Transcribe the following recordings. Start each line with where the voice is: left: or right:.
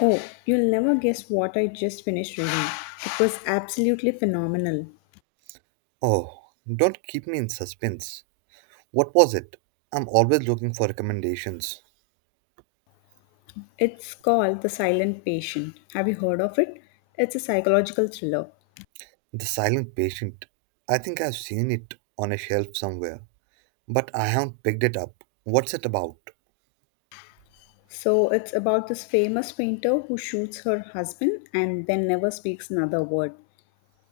left: Oh, you'll never guess what I just finished reading. It was absolutely phenomenal.
right: Oh, don't keep me in suspense. What was it? I'm always looking for recommendations.
left: It's called The Silent Patient. Have you heard of it? It's a psychological thriller.
right: The Silent Patient. I think I've seen it on a shelf somewhere, but I haven't picked it up. What's it about?
left: So, it's about this famous painter who shoots her husband and then never speaks another word.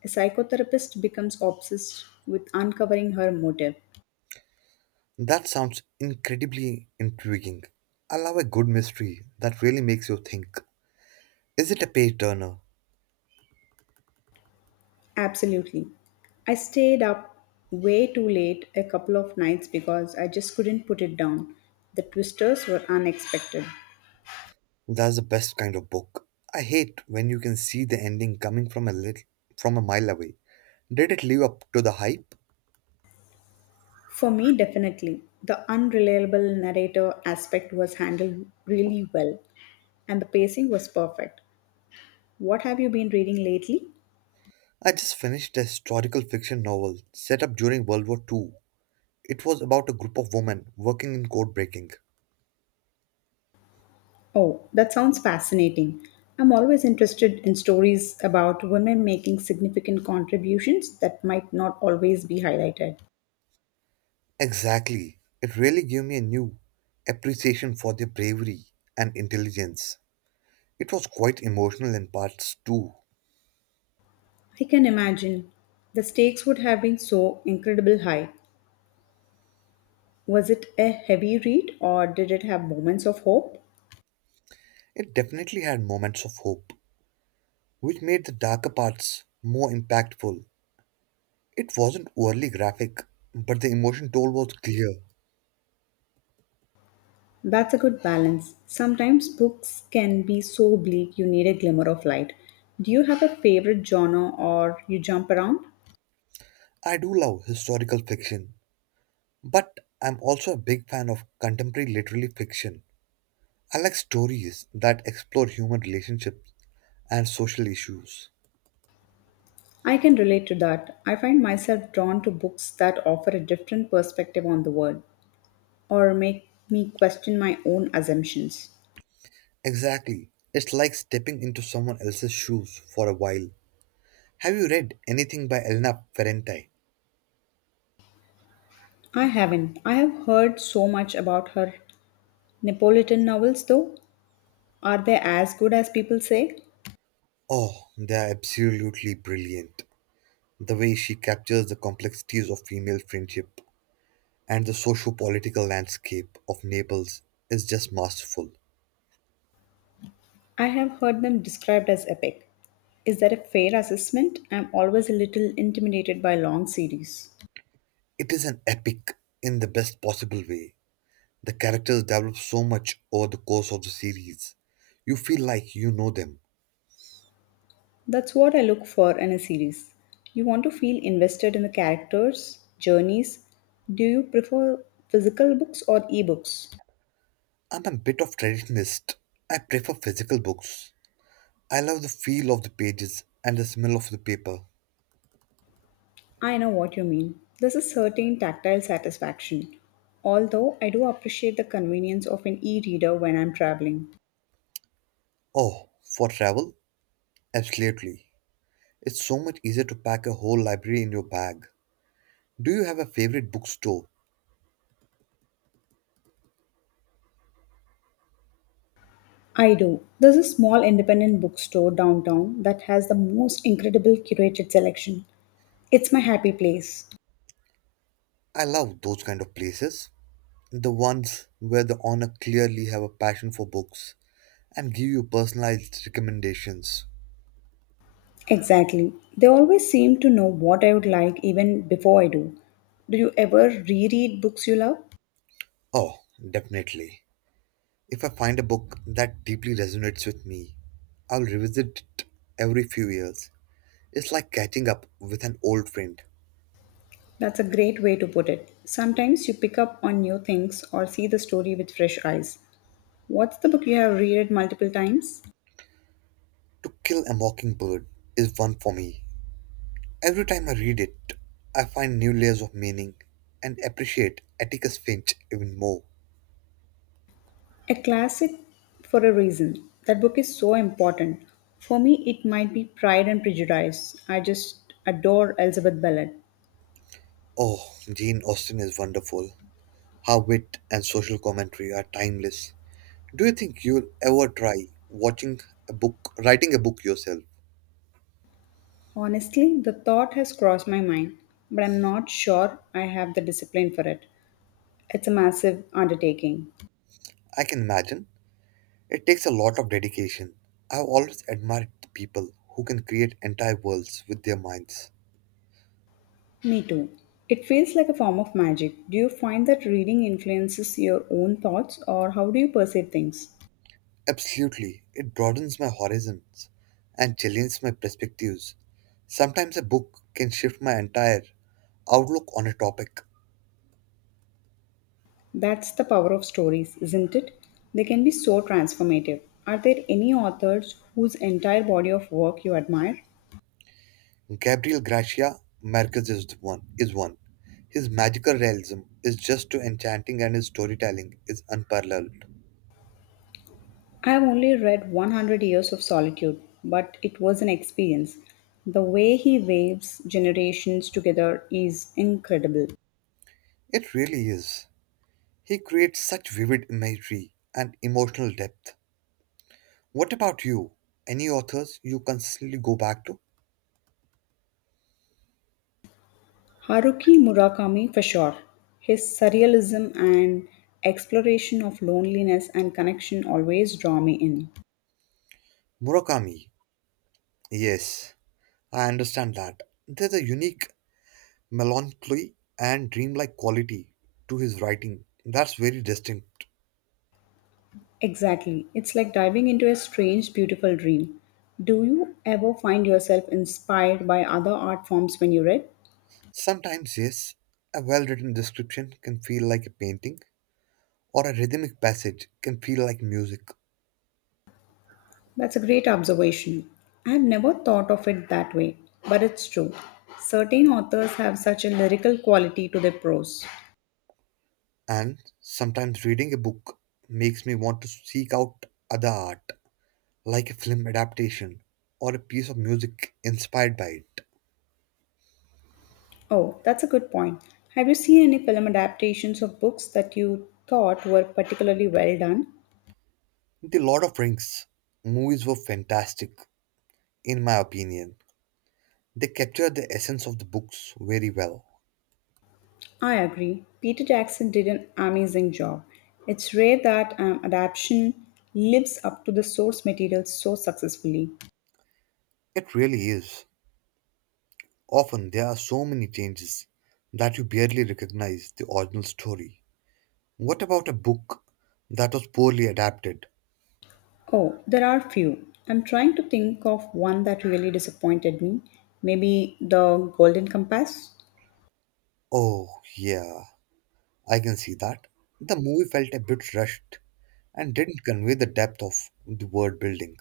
left: A psychotherapist becomes obsessed with uncovering her motive.
right: That sounds incredibly intriguing. I love a good mystery that really makes you think. Is it a page turner?
left: Absolutely. I stayed up way too late a couple of nights because I just couldn't put it down. The twisters were unexpected.
right: That's the best kind of book. I hate when you can see the ending coming from a mile away. Did it live up to the hype?
left: For me, definitely. The unreliable narrator aspect was handled really well, and the pacing was perfect. What have you been reading lately?
right: I just finished a historical fiction novel set up during World War Two. It was about a group of women working in code breaking.
left: Oh, that sounds fascinating. I'm always interested in stories about women making significant contributions that might not always be highlighted.
right: Exactly. It really gave me a new appreciation for their bravery and intelligence. It was quite emotional in parts too.
left: I can imagine. The stakes would have been so incredibly high. Was it a heavy read or did it have moments of hope?
right: It definitely had moments of hope, which made the darker parts more impactful. It wasn't overly graphic, but the emotion toll was clear.
left: That's a good balance. Sometimes books can be so bleak you need a glimmer of light. Do you have a favorite genre or you jump around?
right: I do love historical fiction, but I'm also a big fan of contemporary literary fiction. I like stories that explore human relationships and social issues.
left: I can relate to that. I find myself drawn to books that offer a different perspective on the world or make me question my own assumptions.
right: Exactly. It's like stepping into someone else's shoes for a while. Have you read anything by Elena Ferrante?
left: I haven't. I have heard so much about her Neapolitan novels though. Are they as good as people say?
right: Oh, they are absolutely brilliant. The way she captures the complexities of female friendship and the socio political landscape of Naples is just masterful.
left: I have heard them described as epic. Is that a fair assessment? I'm always a little intimidated by long series.
right: It is an epic in the best possible way. The characters develop so much over the course of the series. You feel like you know them.
left: That's what I look for in a series. You want to feel invested in the characters, journeys. Do you prefer physical books or ebooks?
right: I'm a bit of traditionalist. I prefer physical books. I love the feel of the pages and the smell of the paper.
left: I know what you mean. There's a certain tactile satisfaction. Although I do appreciate the convenience of an e reader when I'm traveling.
right: Oh, for travel? Absolutely. It's so much easier to pack a whole library in your bag. Do you have a favorite bookstore?
left: I do. There's a small independent bookstore downtown that has the most incredible curated selection. It's my happy place.
right: I love those kind of places. The ones where the owner clearly have a passion for books and give you personalized recommendations.
left: Exactly. They always seem to know what I would like even before I do. Do you ever reread books you love?
right: Oh, definitely. If I find a book that deeply resonates with me, I'll revisit it every few years. It's like catching up with an old friend.
left: That's a great way to put it. Sometimes you pick up on new things or see the story with fresh eyes. What's the book you have reread multiple times?
right: To Kill a Mockingbird is one for me. Every time I read it, I find new layers of meaning and appreciate Atticus Finch even more.
left: A classic for a reason. That book is so important. For me, it might be Pride and Prejudice. I just adore Elizabeth Bennet.
right: Oh, Jane Austen is wonderful. Her wit and social commentary are timeless. Do you think you'll ever try watching a book, writing a book yourself?
left: Honestly, the thought has crossed my mind, but I'm not sure I have the discipline for it. It's a massive undertaking.
right: I can imagine. It takes a lot of dedication. I've always admired the people who can create entire worlds with their minds.
left: Me too. It feels like a form of magic. Do you find that reading influences your own thoughts or how do you perceive things?
right: Absolutely, it broadens my horizons and challenges my perspectives. Sometimes a book can shift my entire outlook on a topic.
left: That's the power of stories, isn't it? They can be so transformative. Are there any authors whose entire body of work you admire?
right: Gabriel Gracia Marquez is the one. Is one. His magical realism is just too enchanting, and his storytelling is unparalleled.
left: I've only read 100 Years of Solitude, but it was an experience. The way he waves generations together is incredible.
right: It really is. He creates such vivid imagery and emotional depth. What about you? Any authors you consistently go back to?
left: Haruki Murakami for sure. His surrealism and exploration of loneliness and connection always draw me in.
right: Murakami. Yes, I understand that. There's a unique melancholy and dreamlike quality to his writing that's very distinct.
left: Exactly. It's like diving into a strange, beautiful dream. Do you ever find yourself inspired by other art forms when you read?
right: Sometimes, yes, a well written description can feel like a painting, or a rhythmic passage can feel like music.
left: That's a great observation. I have never thought of it that way, but it's true. Certain authors have such a lyrical quality to their prose.
right: And sometimes, reading a book makes me want to seek out other art, like a film adaptation or a piece of music inspired by it.
left: Oh, that's a good point. Have you seen any film adaptations of books that you thought were particularly well done?
right: The Lord of Rings movies were fantastic, in my opinion. They capture the essence of the books very well.
left: I agree. Peter Jackson did an amazing job. It's rare that an adaptation lives up to the source material so successfully.
right: It really is. Often there are so many changes that you barely recognize the original story. What about a book that was poorly adapted?
left: Oh, there are few. I'm trying to think of one that really disappointed me. Maybe the Golden Compass?
right: Oh, yeah, I can see that. The movie felt a bit rushed and didn't convey the depth of the world building.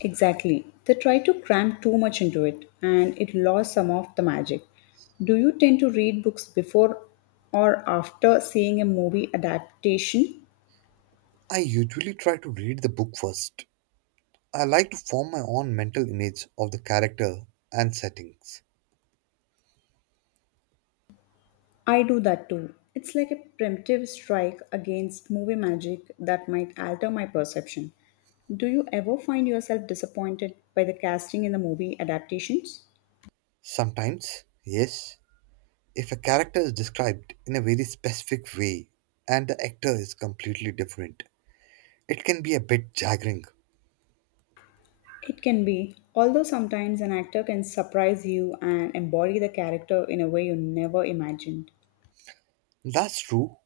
left: Exactly. They tried to cram too much into it and it lost some of the magic. Do you tend to read books before or after seeing a movie adaptation?
right: I usually try to read the book first. I like to form my own mental image of the character and settings.
left: I do that too. It's like a preemptive strike against movie magic that might alter my perception. Do you ever find yourself disappointed by the casting in the movie adaptations?
right: Sometimes, yes, if a character is described in a very specific way and the actor is completely different, it can be a bit jarring.
left: It can be, although sometimes an actor can surprise you and embody the character in a way you never imagined.
right: That's true.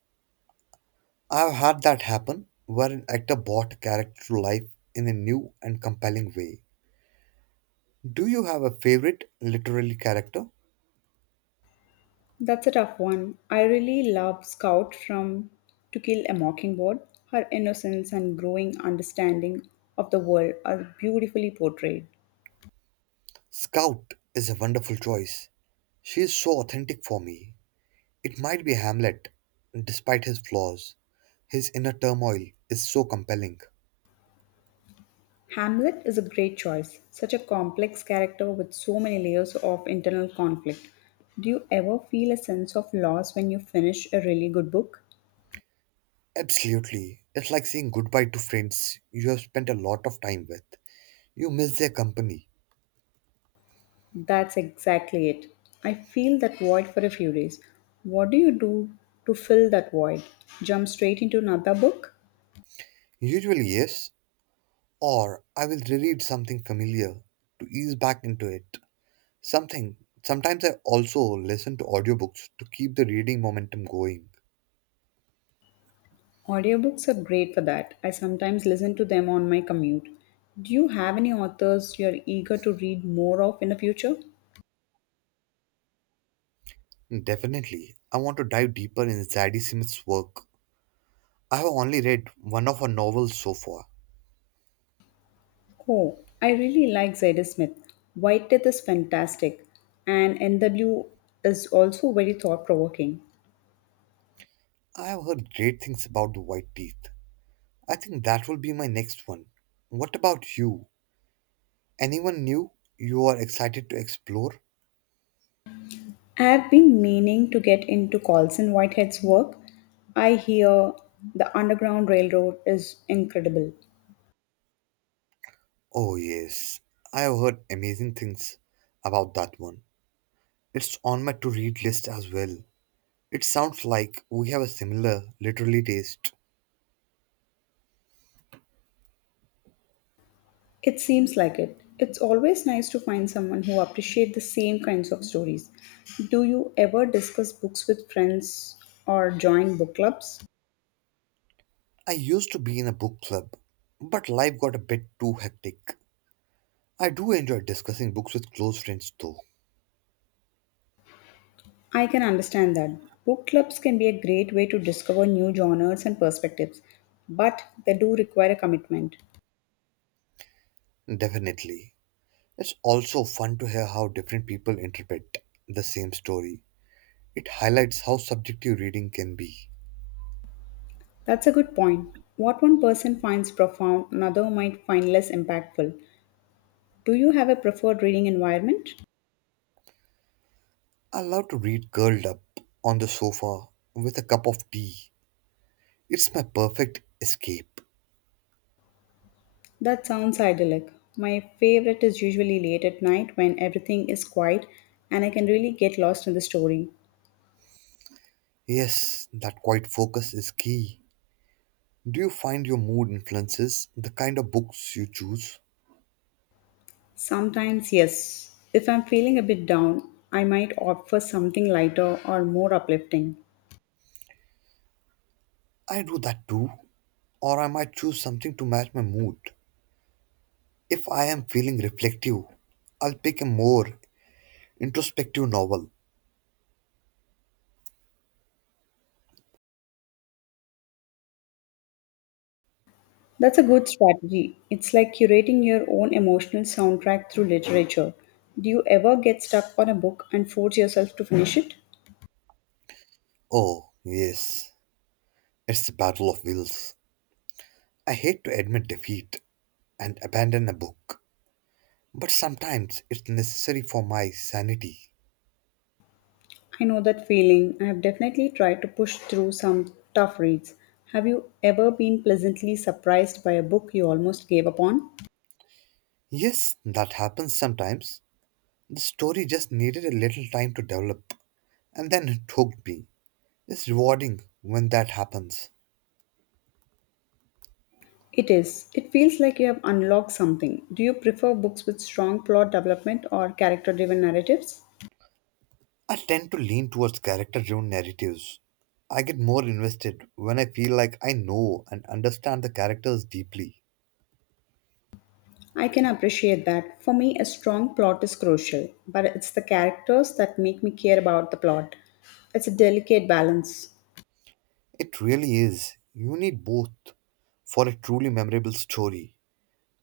right: I've had that happen where an actor brought a character to life in a new and compelling way. Do you have a favorite literary character?
left: That's a tough one. I really love Scout from To Kill a Mockingbird. Her innocence and growing understanding of the world are beautifully portrayed.
right: Scout is a wonderful choice. She is so authentic for me. It might be Hamlet, despite his flaws. His inner turmoil is so compelling.
left: Hamlet is a great choice, such a complex character with so many layers of internal conflict. Do you ever feel a sense of loss when you finish a really good book?
right: Absolutely. It's like saying goodbye to friends you have spent a lot of time with. You miss their company.
left: That's exactly it. I feel that void for a few days. What do you do to fill that void? Jump straight into another book?
right: Usually, yes, or I will reread something familiar to ease back into it. Something sometimes I also listen to audiobooks to keep the reading momentum going.
left: Audiobooks are great for that. I sometimes listen to them on my commute. Do you have any authors you are eager to read more of in the future?
right: Definitely, I want to dive deeper in Zadie Smith's work. I have only read one of her novels so far.
left: Oh, I really like Zadie Smith. White Death is fantastic, and NW is also very thought provoking.
right: I have heard great things about the White Teeth. I think that will be my next one. What about you? Anyone new you are excited to explore?
left: I've been meaning to get into Colson Whitehead's work. I hear the Underground Railroad is incredible.
right: Oh, yes, I have heard amazing things about that one. It's on my to read list as well. It sounds like we have a similar literary taste.
left: It seems like it. It's always nice to find someone who appreciates the same kinds of stories. Do you ever discuss books with friends or join book clubs?
right: I used to be in a book club, but life got a bit too hectic. I do enjoy discussing books with close friends though,
left: I can understand that. Book clubs can be a great way to discover new genres and perspectives, but they do require a commitment.
right: definitely. It's also fun to hear how different people interpret the same story. It highlights how subjective reading can be.
left: That's a good point. What one person finds profound, another might find less impactful. Do you have a preferred reading environment?
right: I love to read curled up on the sofa with a cup of tea. It's my perfect escape.
left: That sounds idyllic. My favorite is usually late at night when everything is quiet and I can really get lost in the story.
right: Yes, that quiet focus is key. Do you find your mood influences the kind of books you choose?
left: Sometimes, yes. If I'm feeling a bit down, I might opt for something lighter or more uplifting.
right: I do that too, or I might choose something to match my mood. If I am feeling reflective, I'll pick a more introspective novel.
left: That's a good strategy. It's like curating your own emotional soundtrack through literature. Do you ever get stuck on a book and force yourself to finish it?
right: Oh, yes, it's the Battle of Wills. I hate to admit defeat and abandon a book, but sometimes it's necessary for my sanity.
left: I know that feeling. I have definitely tried to push through some tough reads. Have you ever been pleasantly surprised by a book you almost gave up on?
right: Yes, that happens sometimes. The story just needed a little time to develop, and then it hooked me. It's rewarding when that happens.
left: It is. It feels like you have unlocked something. Do you prefer books with strong plot development or character driven narratives?
right: I tend to lean towards character driven narratives. I get more invested when I feel like I know and understand the characters deeply.
left: I can appreciate that. For me, a strong plot is crucial, but it's the characters that make me care about the plot. It's a delicate balance.
right: It really is. You need both for a truly memorable story.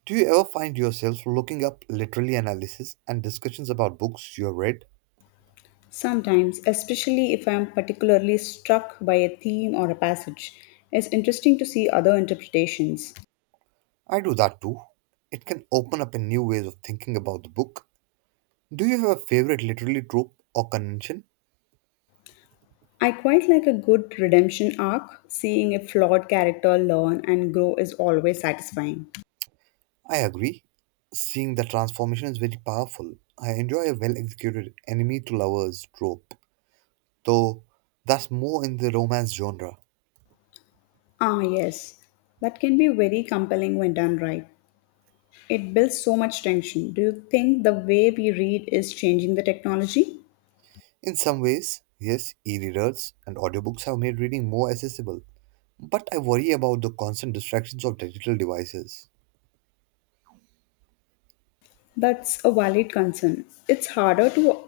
right: Do you ever find yourself looking up literary analysis and discussions about books you have read?
left: Sometimes, especially if I am particularly struck by a theme or a passage, it's interesting to see other interpretations.
right: I do that too. It can open up a new ways of thinking about the book. Do you have a favorite literary trope or convention?
left: I quite like a good redemption arc. Seeing a flawed character learn and grow is always satisfying.
right: I agree. Seeing the transformation is very powerful. I enjoy a well executed enemy to lovers trope, though that's more in the romance genre.
left: Ah, yes, that can be very compelling when done right. It builds so much tension. Do you think the way we read is changing the technology?
right: In some ways, yes, e readers and audiobooks have made reading more accessible, but I worry about the constant distractions of digital devices.
left: That's a valid concern. It's harder to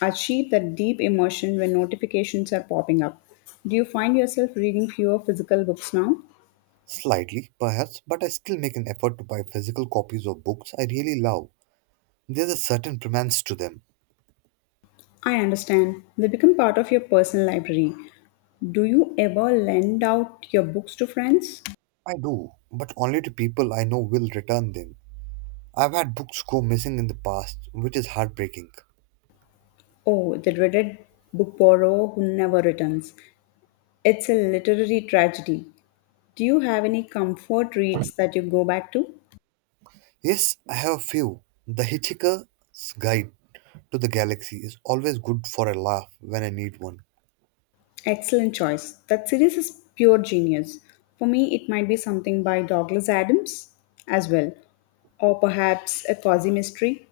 left: achieve that deep emotion when notifications are popping up. Do you find yourself reading fewer physical books now?
right: Slightly, perhaps, but I still make an effort to buy physical copies of books I really love. There's a certain romance to them.
left: I understand. They become part of your personal library. Do you ever lend out your books to friends?
right: I do, but only to people I know will return them. I've had books go missing in the past, which is heartbreaking.
left: Oh, the dreaded book borrower who never returns. It's a literary tragedy. Do you have any comfort reads that you go back to?
right: Yes, I have a few. The Hitchhiker's Guide to the Galaxy is always good for a laugh when I need one.
left: Excellent choice. That series is pure genius. For me, it might be something by Douglas Adams as well, or perhaps a cozy mystery.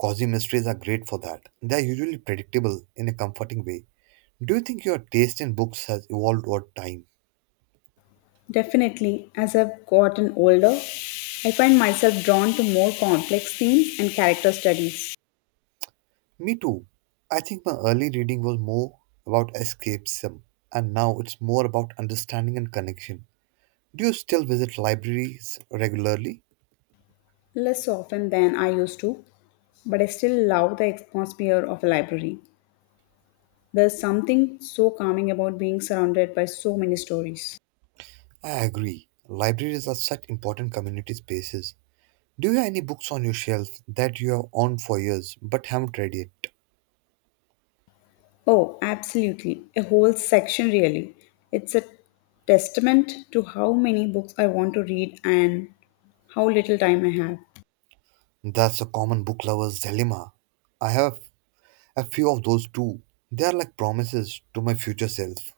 right: Cozy mysteries are great for that. They are usually predictable in a comforting way. Do you think your taste in books has evolved over time?
left: Definitely, as I've gotten older, I find myself drawn to more complex themes and character studies,
right: Me too. I think my early reading was more about escapism, and now it's more about understanding and connection. Do you still visit libraries regularly?
left: less often than I used to, but I still love the atmosphere of a library. There's something so calming about being surrounded by so many stories.
right: I agree. Libraries are such important community spaces. Do you have any books on your shelf that you have owned for years but haven't read yet?
left: Oh, absolutely. A whole section, really. It's a testament to how many books I want to read and how little time I have.
right: That's a common book lover's dilemma. I have a few of those too. They are like promises to my future self.